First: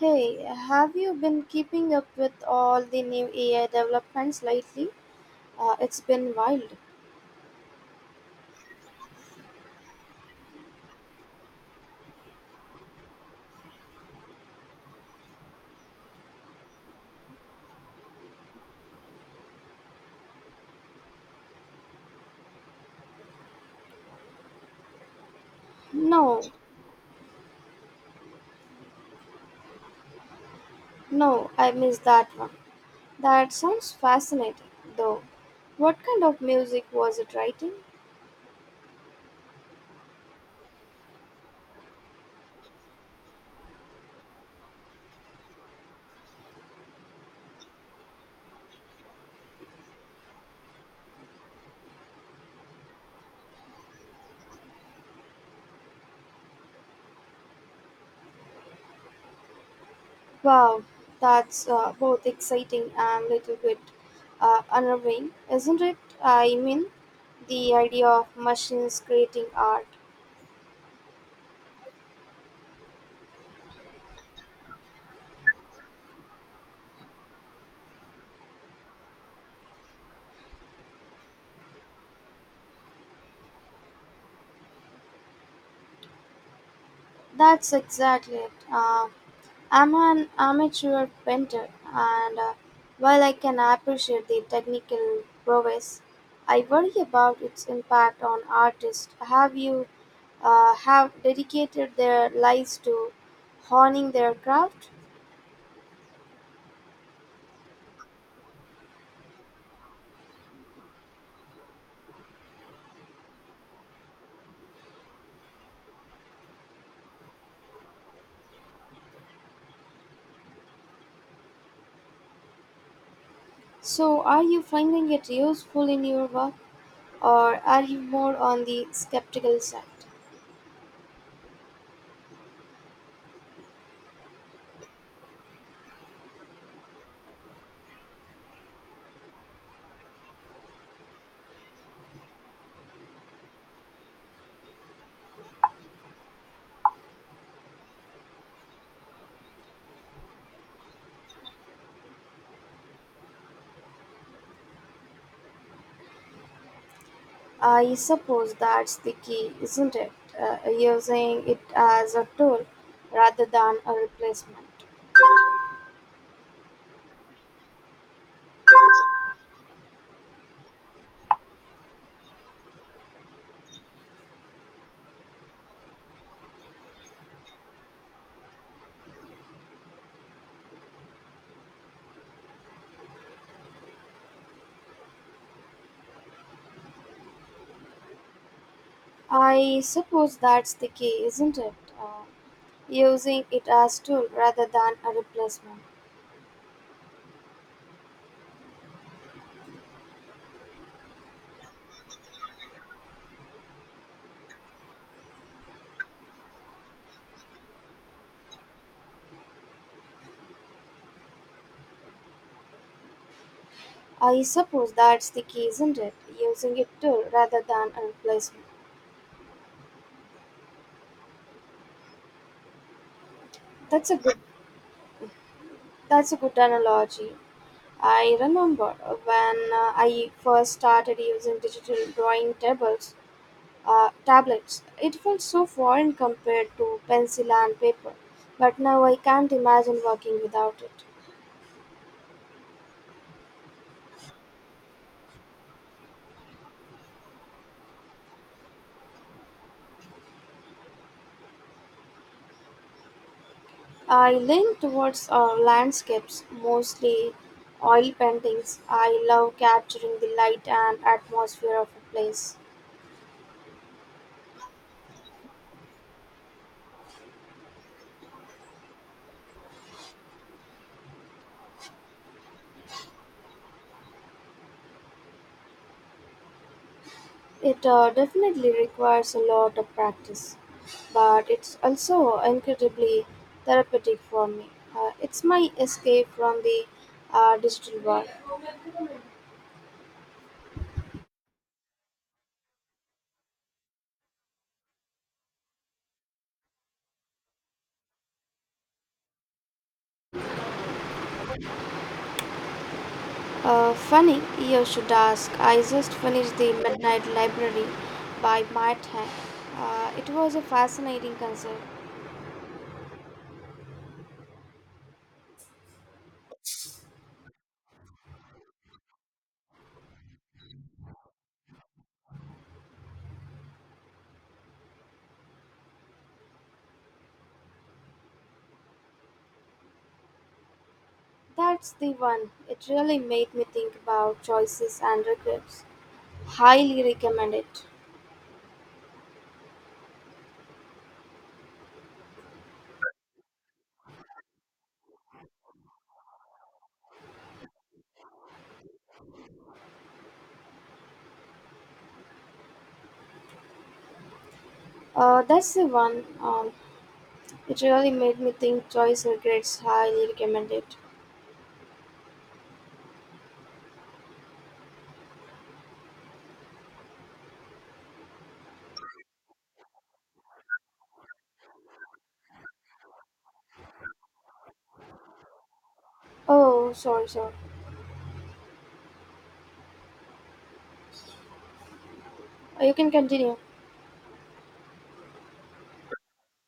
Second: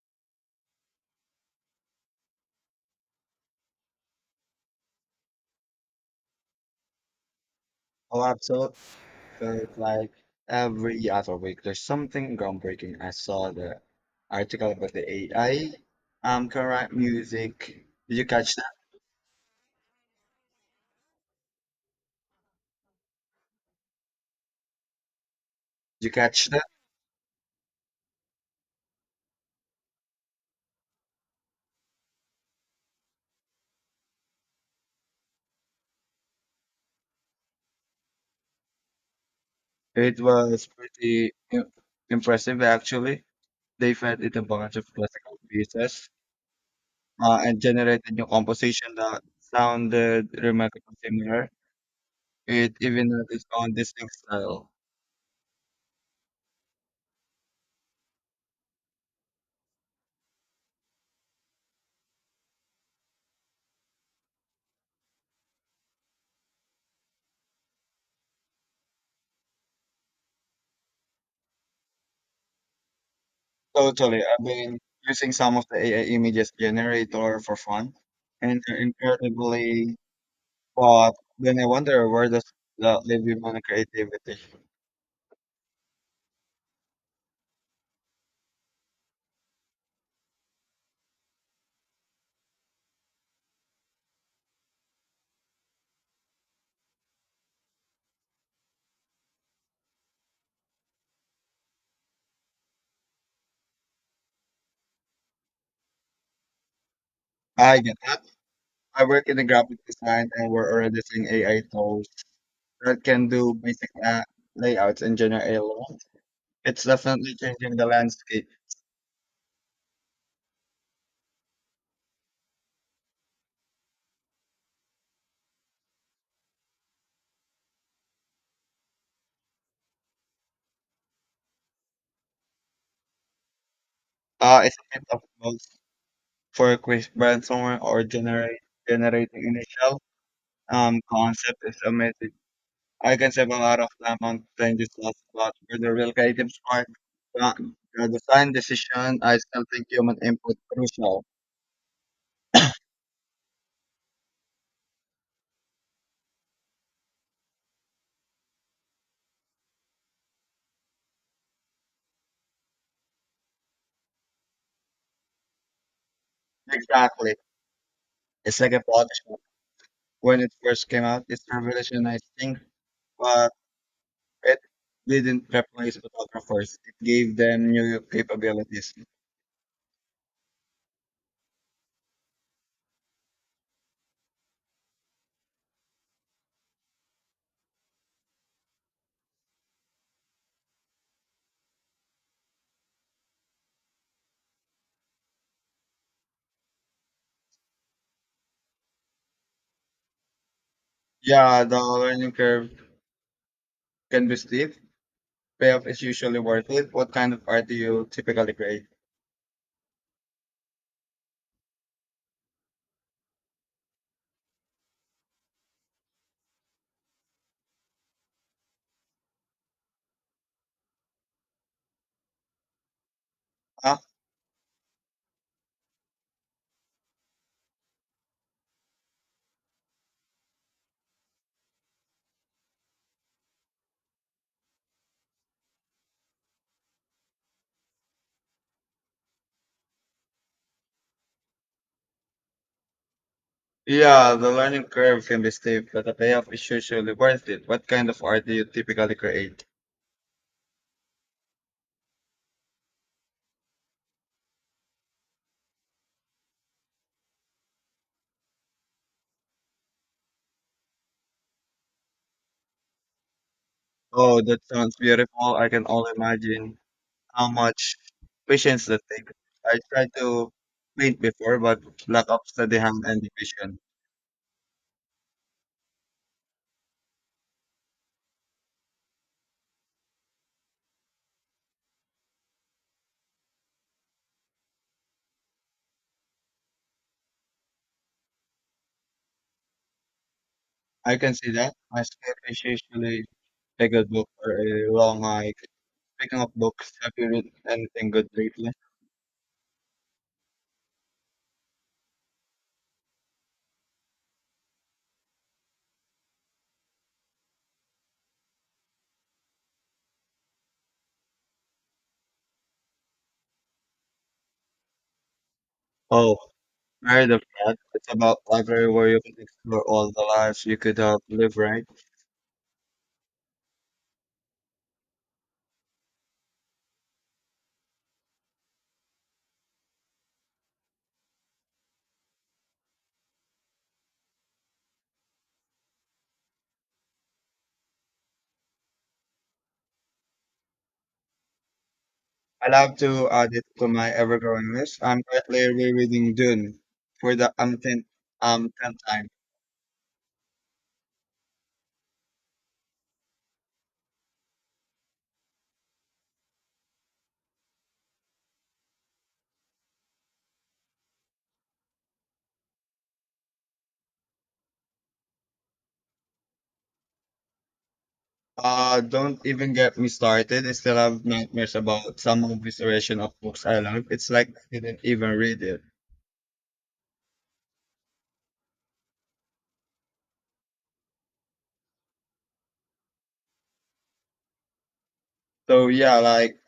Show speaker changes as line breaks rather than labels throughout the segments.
Hey, have you been keeping up with all the new AI developments lately? It's been wild.
Oh, absolutely. But like every other week, there's something groundbreaking. I saw the article about the AI, correct music. Did you catch that? Did you
No,
catch that?
no, I missed that one. That sounds fascinating, though. What kind of music was it writing?
It was impressive, actually. They fed it a bunch of classical pieces, and generated new composition that sounded remarkably similar. It even had its own distinct style.
Wow, that's both exciting and little bit unnerving, isn't it? I mean, the idea of machines creating art.
Totally. I've been using some of the AI images generator for fun, and they're incredibly, but then I wonder where does that leave human creativity?
That's exactly it. I'm an amateur painter, and while I can appreciate the technical prowess, I worry about its impact on artists. Have you have dedicated their lives to honing their craft?
I get that. I work in the graphic design, and we're already seeing AI tools that can do basic layouts and generate a lot. It's definitely changing the landscape.
So, are you finding it useful in your work, or are you more on the skeptical side?
It's a bit of both for a quick brainstorming or generate generating initial concept is amazing. I can save a lot of time on trying this last spot where the real creative spark but the design decision, I still think human input crucial.
I suppose that's the key, isn't it? Using it as a tool rather than a replacement.
Exactly. It's like a Photoshop. When it first came out, it's revolutionized things, but it didn't replace photographers. It gave them new capabilities.
I suppose that's the key, isn't it? Uh, Using it as tool rather than a replacement.
Yeah, the learning curve can be steep. Payoff is usually worth it. What kind of art do you typically create?
I suppose that's the key, isn't it? Using it tool rather than a replacement.
Huh?
That's a good. That's a good analogy. I remember when I first started using digital drawing tables, tablets. It felt so foreign compared to pencil and paper, but now I can't imagine working without it.
Yeah, the learning curve can be steep, but the payoff is usually worth it. What kind of art do you typically create?
I lean towards landscapes, mostly oil paintings. I love capturing the light and atmosphere of a place.
Oh, that sounds beautiful. I can only imagine how much patience that takes. I tried to paint before, but lack of steady hand and vision.
It definitely requires a lot of practice, but it's also incredibly therapeutic for me. It's my escape from the digital world.
I can see that. My sketch is usually like a book or a long hike. Speaking of books, have you read anything good lately?
Funny, you should ask. I just finished the Midnight Library by Matt Haig. It was a fascinating concert.
Oh, Married of Cat. It's about library where you can explore all the lives you could have lived, right?
That's the one. It really made me think about choices and regrets. Highly recommend it.
I love to add it to my ever-growing list. I'm currently rereading Dune for the 10th time.
That's the one. It really made me think choice regrets. Highly recommend it.
Don't even get me started. I still have nightmares about some of this version of books I love. It's like I didn't even read it.
Oh, sorry. You can continue.
So yeah, like,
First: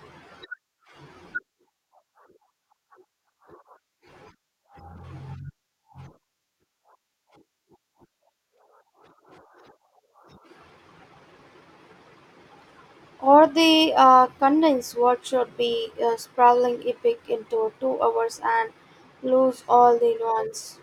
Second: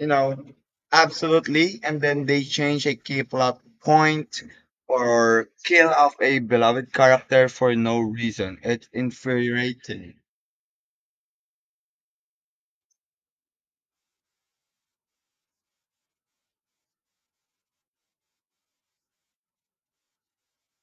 you know, absolutely. And then they change a key plot point or kill off a beloved character for no reason. It's infuriating.
Or the condense what should be a sprawling epic into 2 hours and lose all the nuance.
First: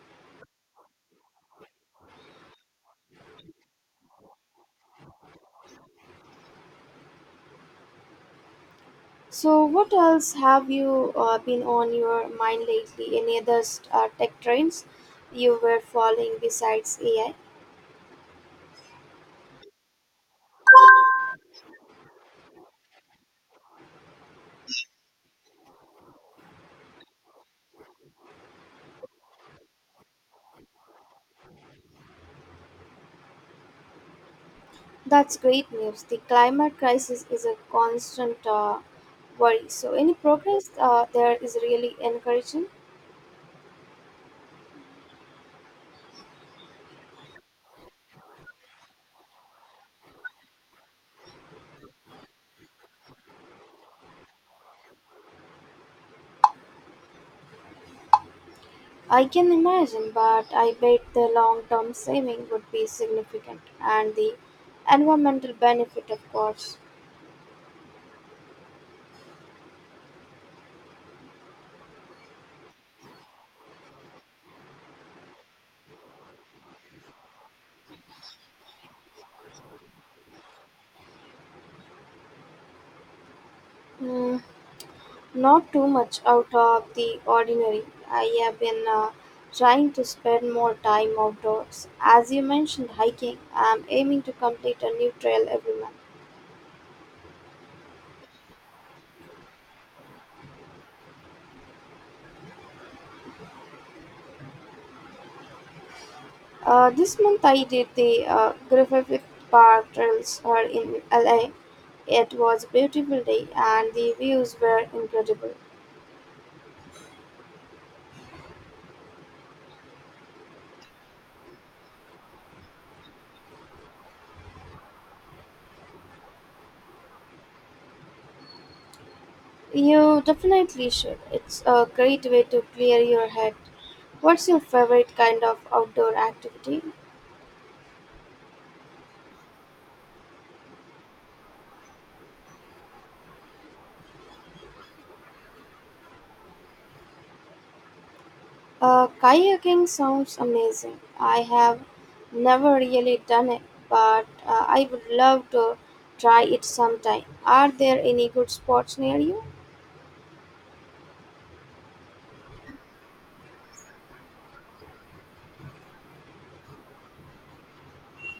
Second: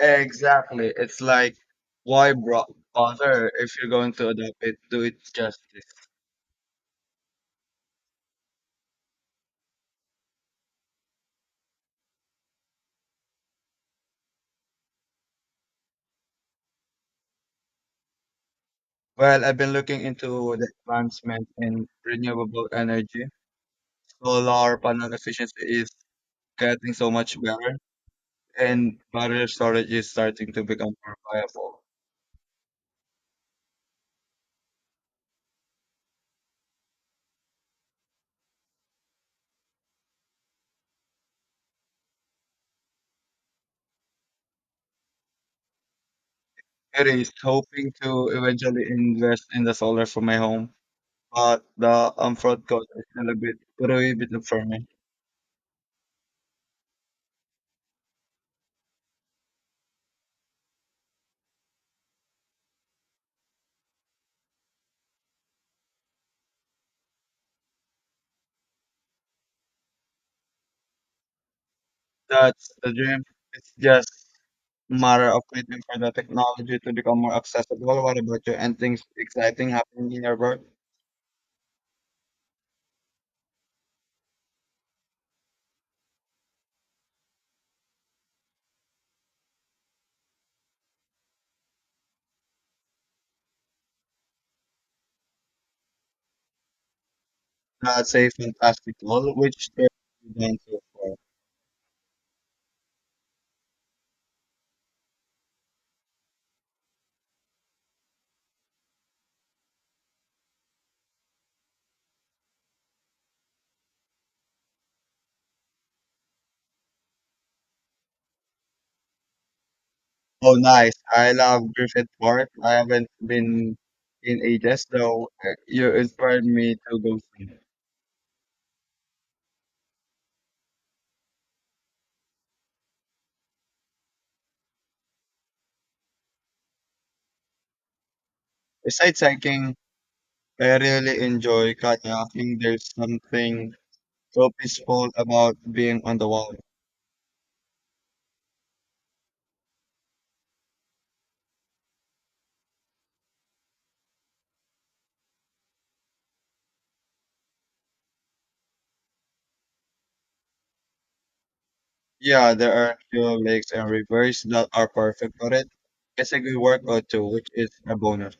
Exactly. It's like, why bro- bother if you're going to adopt it? Do it justice.
So, what else have you been on your mind lately? Any other tech trends you were following besides AI?
Well, I've been looking into the advancement in renewable energy. Solar panel efficiency is getting so much better, and battery storage is starting to become more viable.
That's great news. The climate crisis is a constant worry. So, any progress there is really encouraging.
It is hoping to eventually invest in the solar for my home, but the upfront cost is still a bit prohibitive for me.
I can imagine, but I bet the long term saving would be significant and the environmental benefit, of course.
That's the dream. It's just matter of waiting for the technology to become more accessible. What about you? Anything exciting happening in your work?
Hmm. Not too much out of the ordinary. I have been trying to spend more time outdoors. As you mentioned, hiking, I'm aiming to complete a new trail every month.
I'd say fantastic. All which there have you done so far?
This month I did the Griffith Park trails here in LA. It was a beautiful day and the views were incredible.
Oh, nice. I love Griffith Park. I haven't been in ages, though you inspired me to go see.
You definitely should. It's a great way to clear your head. What's your favorite kind of outdoor activity?
Besides hiking, I really enjoy kayaking. There's something so peaceful about being on the water.
Kayaking sounds amazing. I have never really done it, but I would love to try it sometime. Are there any good spots near you?
Yeah, there are few lakes and rivers that are perfect for it. It's a good workout too, which is a bonus.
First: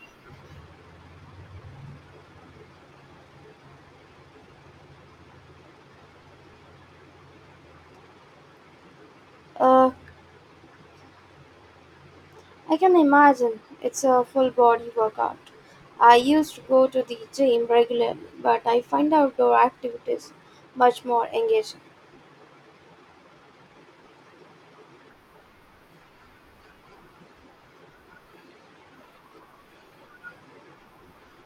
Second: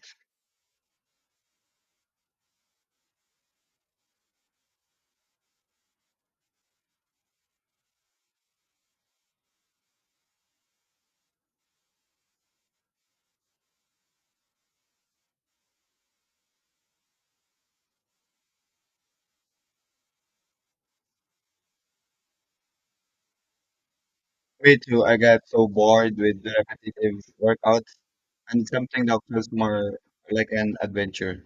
Uh, I can imagine it's a full body workout. I used to go to the gym regularly, but I find outdoor activities much more engaging.
Me too, I get so bored with the repetitive workouts and something that feels more like an adventure.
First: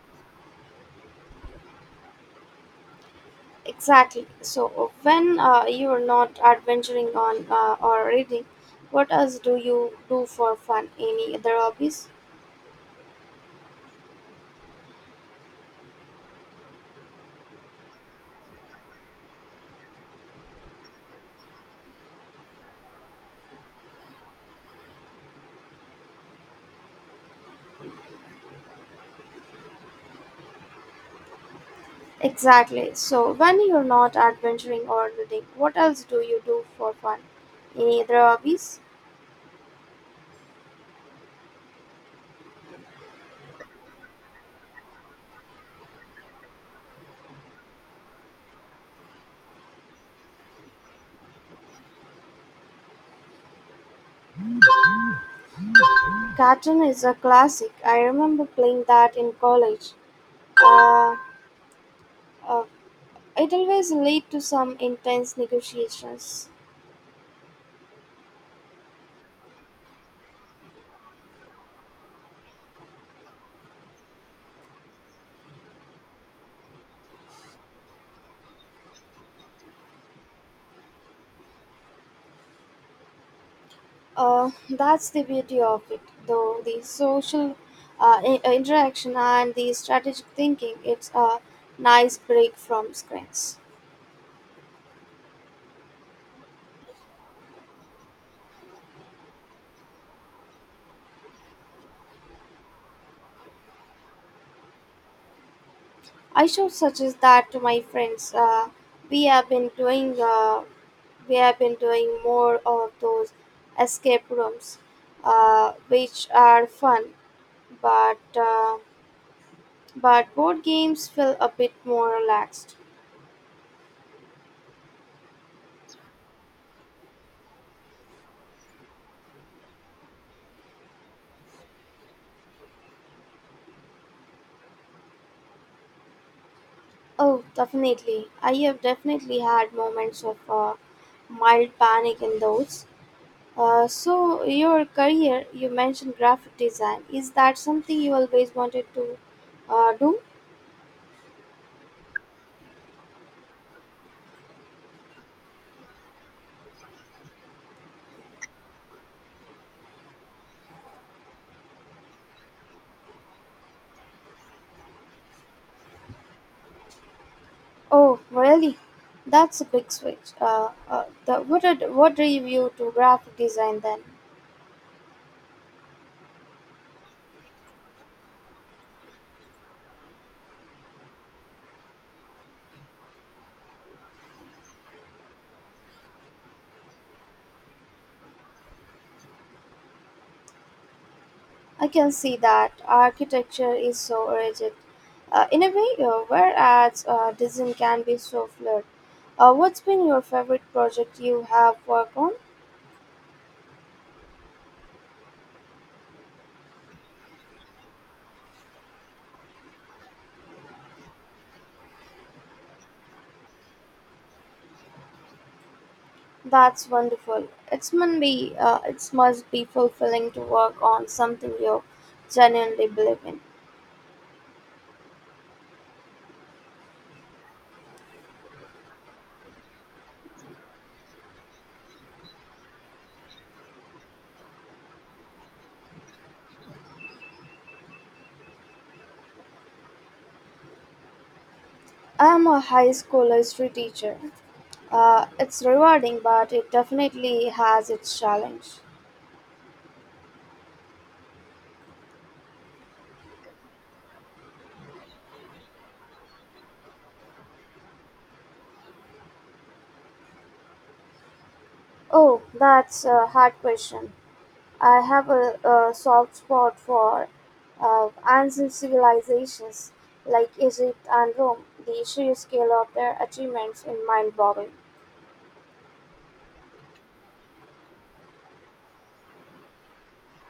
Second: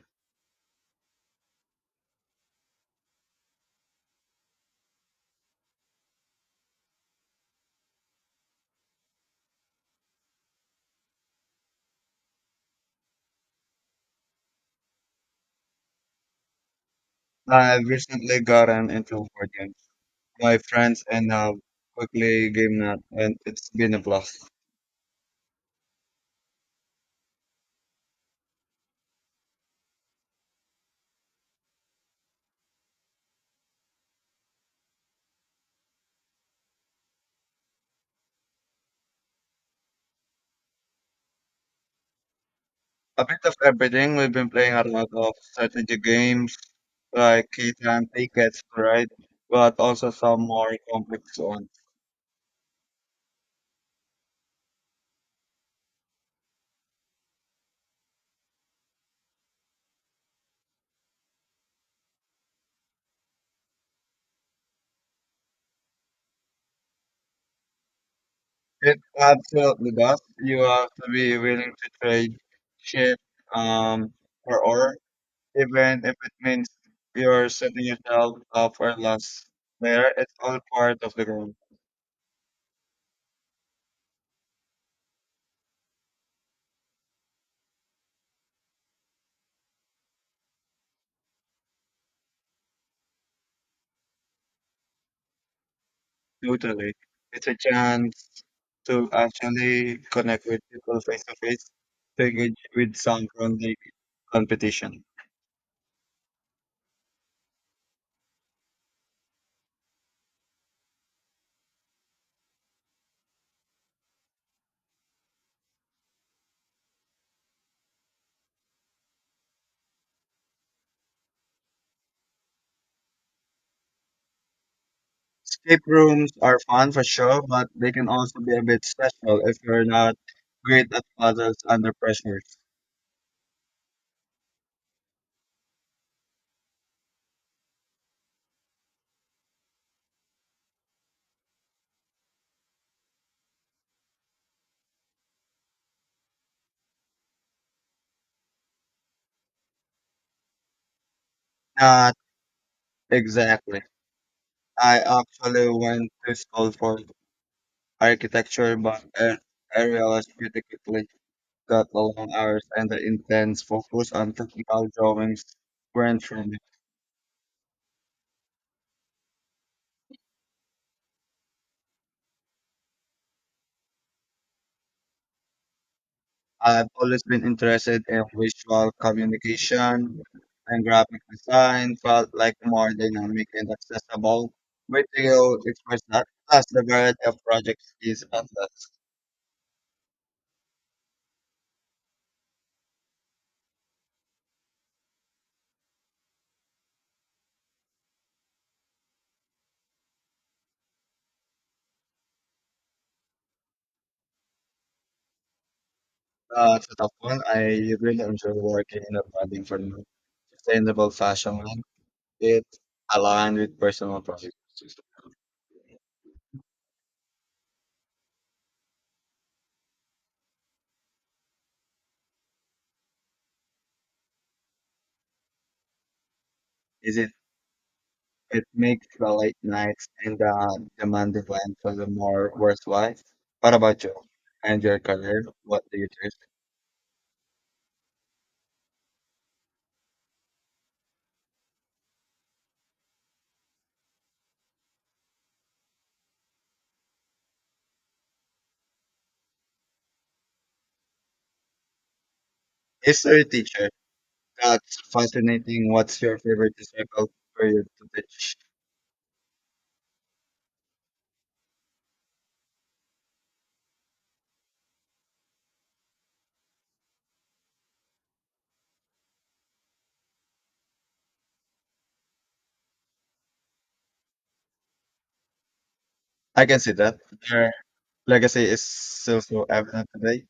Exactly. So, when you are not adventuring on or reading, what else do you do for fun? Any other hobbies?
I've recently gotten into board games. My friends and I quickly game that, and it's been a blast.
Exactly. So, when you're not adventuring or reading, what else do you do for fun? Any other hobbies?
A bit of everything. We've been playing a lot of strategy games like Key Time Tickets, right? But also some more complex ones.
Cartoon is a classic. I remember playing that in college. Uh, uh, it always lead to some intense negotiations.
It absolutely does. You have to be willing to trade shit um for ore, even if it means you're setting yourself up for loss. There, it's all part of the game.
That's the beauty of it, though. The social interaction and the strategic thinking, it's a nice break from screens.
Totally. It's a chance to actually connect with people face to face, to engage with some friendly competition.
I should suggest that to my friends. We have been doing uh, we have been doing more of those escape rooms, which are fun, but uh, but board games feel a bit more relaxed.
Escape rooms are fun for sure, but they can also be a bit stressful if you're not great at puzzles under pressure.
Oh, definitely. I have definitely had moments of mild panic in those. So your career, you mentioned graphic design. Is that something you always wanted to do?
Not exactly. I actually went to school for architecture, but I realized pretty quickly that the long hours and the intense focus on technical drawings weren't for me.
Oh, really? That's a big switch. What drew you to graphic design then?
I've always been interested in visual communication and graphic design, felt like more dynamic and accessible. Video expressed that plus the variety of projects is endless.
I can see that architecture is so rigid. In a way, whereas design can be so fluid. What's been your favorite project you have worked on?
That's a tough one. I really enjoy working in a budding for sustainable fashion line. It's aligned with personal projects.
That's wonderful. It must be fulfilling to work on something you genuinely believe in.
Is it? It makes the late nights and the demanding lunches more worthwhile. What about you? And your career? What do you choose?
I am a high school history teacher. It's rewarding, but it definitely has its challenge.
History teacher. That's fascinating. What's your favorite historical period to teach?
Oh, that's a hard question. I have a soft spot for ancient civilizations like Egypt and Rome. The sheer scale of their achievements is mind boggling.
I can see that. Their legacy is still so evident today.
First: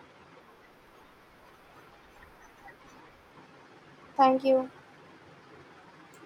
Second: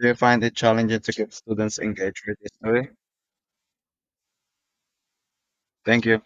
Do you find it challenging to keep students engaged with history?
Thank you.
Thank you.